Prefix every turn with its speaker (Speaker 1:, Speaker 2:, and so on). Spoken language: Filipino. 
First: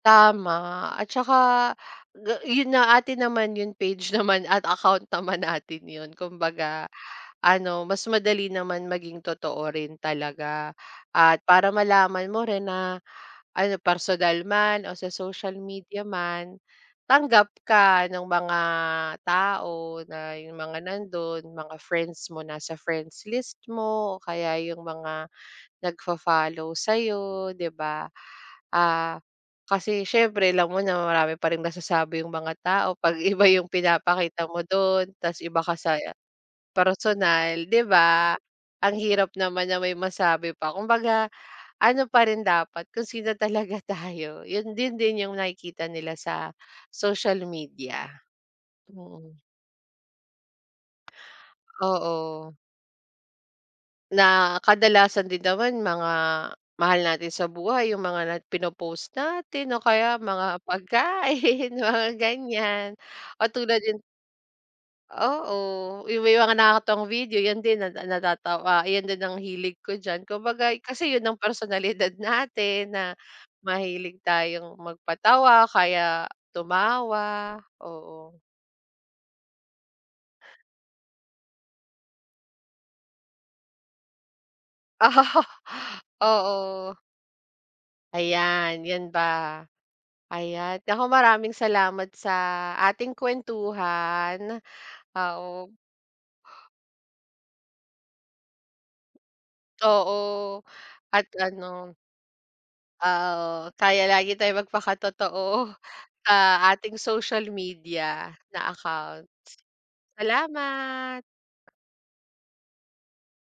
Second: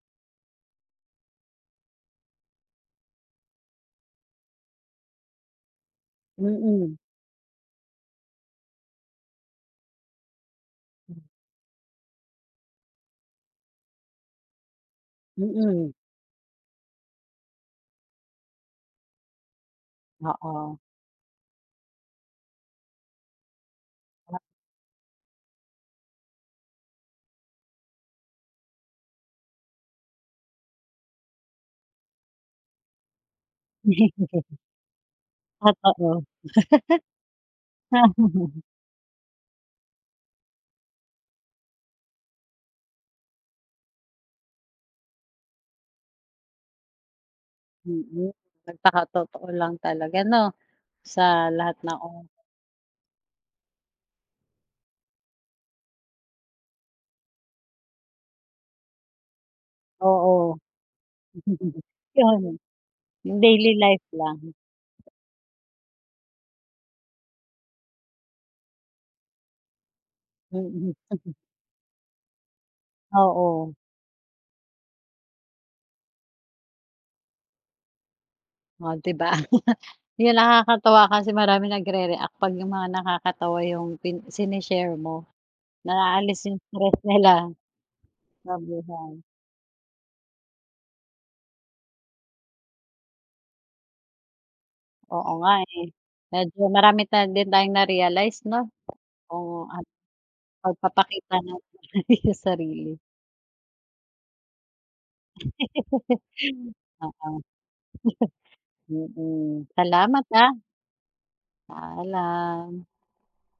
Speaker 1: Tama at saka ga 'yun nga atin naman 'yung page naman at account naman natin yun kumbaga,
Speaker 2: Mm.
Speaker 1: ano mas madali naman maging totoo rin talaga. At para malaman mo rin na, ano personal man o sa social
Speaker 2: Mm.
Speaker 1: media man, tanggap ka ng mga tao na, yung mga
Speaker 2: Oo.
Speaker 1: nandun, mga friends mo, nasa friends list mo, o
Speaker 2: Ah
Speaker 1: kaya yung mga nagfo-follow sayo 'di ba? Ah, kasi siyempre alam mo na marami pa rin masasabi 'yung mga tao pag iba yung pinapakita mo dun tapos iba ka sa
Speaker 2: Totoo.
Speaker 1: personal 'di ba? Ang hirap naman na may masabi pa, kumbaga ano pa rin dapat kung sino talaga tayo yun din din yung nakikita nila sa social media.
Speaker 2: Mm,
Speaker 1: Mm.
Speaker 2: magpaka-totoo lang talaga 'no, sa lahat ng oras.
Speaker 1: Oo. Na kadalasan din naman mga mahal natin sa buhay, yung na mga pinopost natin, o kaya mga
Speaker 2: Oo.
Speaker 1: pagkain mga
Speaker 2: [unintelligible]
Speaker 1: ganyan,
Speaker 2: Daily
Speaker 1: katulad yun
Speaker 2: life lang.
Speaker 1: Oo, yung may mga nakakatuwang video yun din na natatawa yun din ang hilig ko diyan kumbaga
Speaker 2: Mm.
Speaker 1: kasi yun ang personalidad natin na
Speaker 2: Oo.
Speaker 1: mahilig tayong mag-patawa kaya tumawa, oo.
Speaker 2: Oh di ba? Yung nakakatuwa kasi maraming nag-rereact pag 'yung mga nakakatuwa 'yung pin sine-share mo,
Speaker 1: Ah,
Speaker 2: naalis 'yung
Speaker 1: oo.
Speaker 2: stress nila.
Speaker 1: Ayan yan
Speaker 2: Kasabihan.
Speaker 1: ba, ayan, naku maraming salamat sa ating kuwentuhan,
Speaker 2: Oo
Speaker 1: ah,
Speaker 2: nga
Speaker 1: o
Speaker 2: eh. Medyo marami ta na din tayong na-realize 'no? Oo at,
Speaker 1: Oo, at
Speaker 2: pag-papakita natin
Speaker 1: ano
Speaker 2: sa sarili.
Speaker 1: Oo kaya lagi tayong magpaka-totoo sa ating
Speaker 2: Oo.
Speaker 1: social media na accounts.
Speaker 2: Mm. Salamat, ah.
Speaker 1: Salamat.
Speaker 2: Paalam.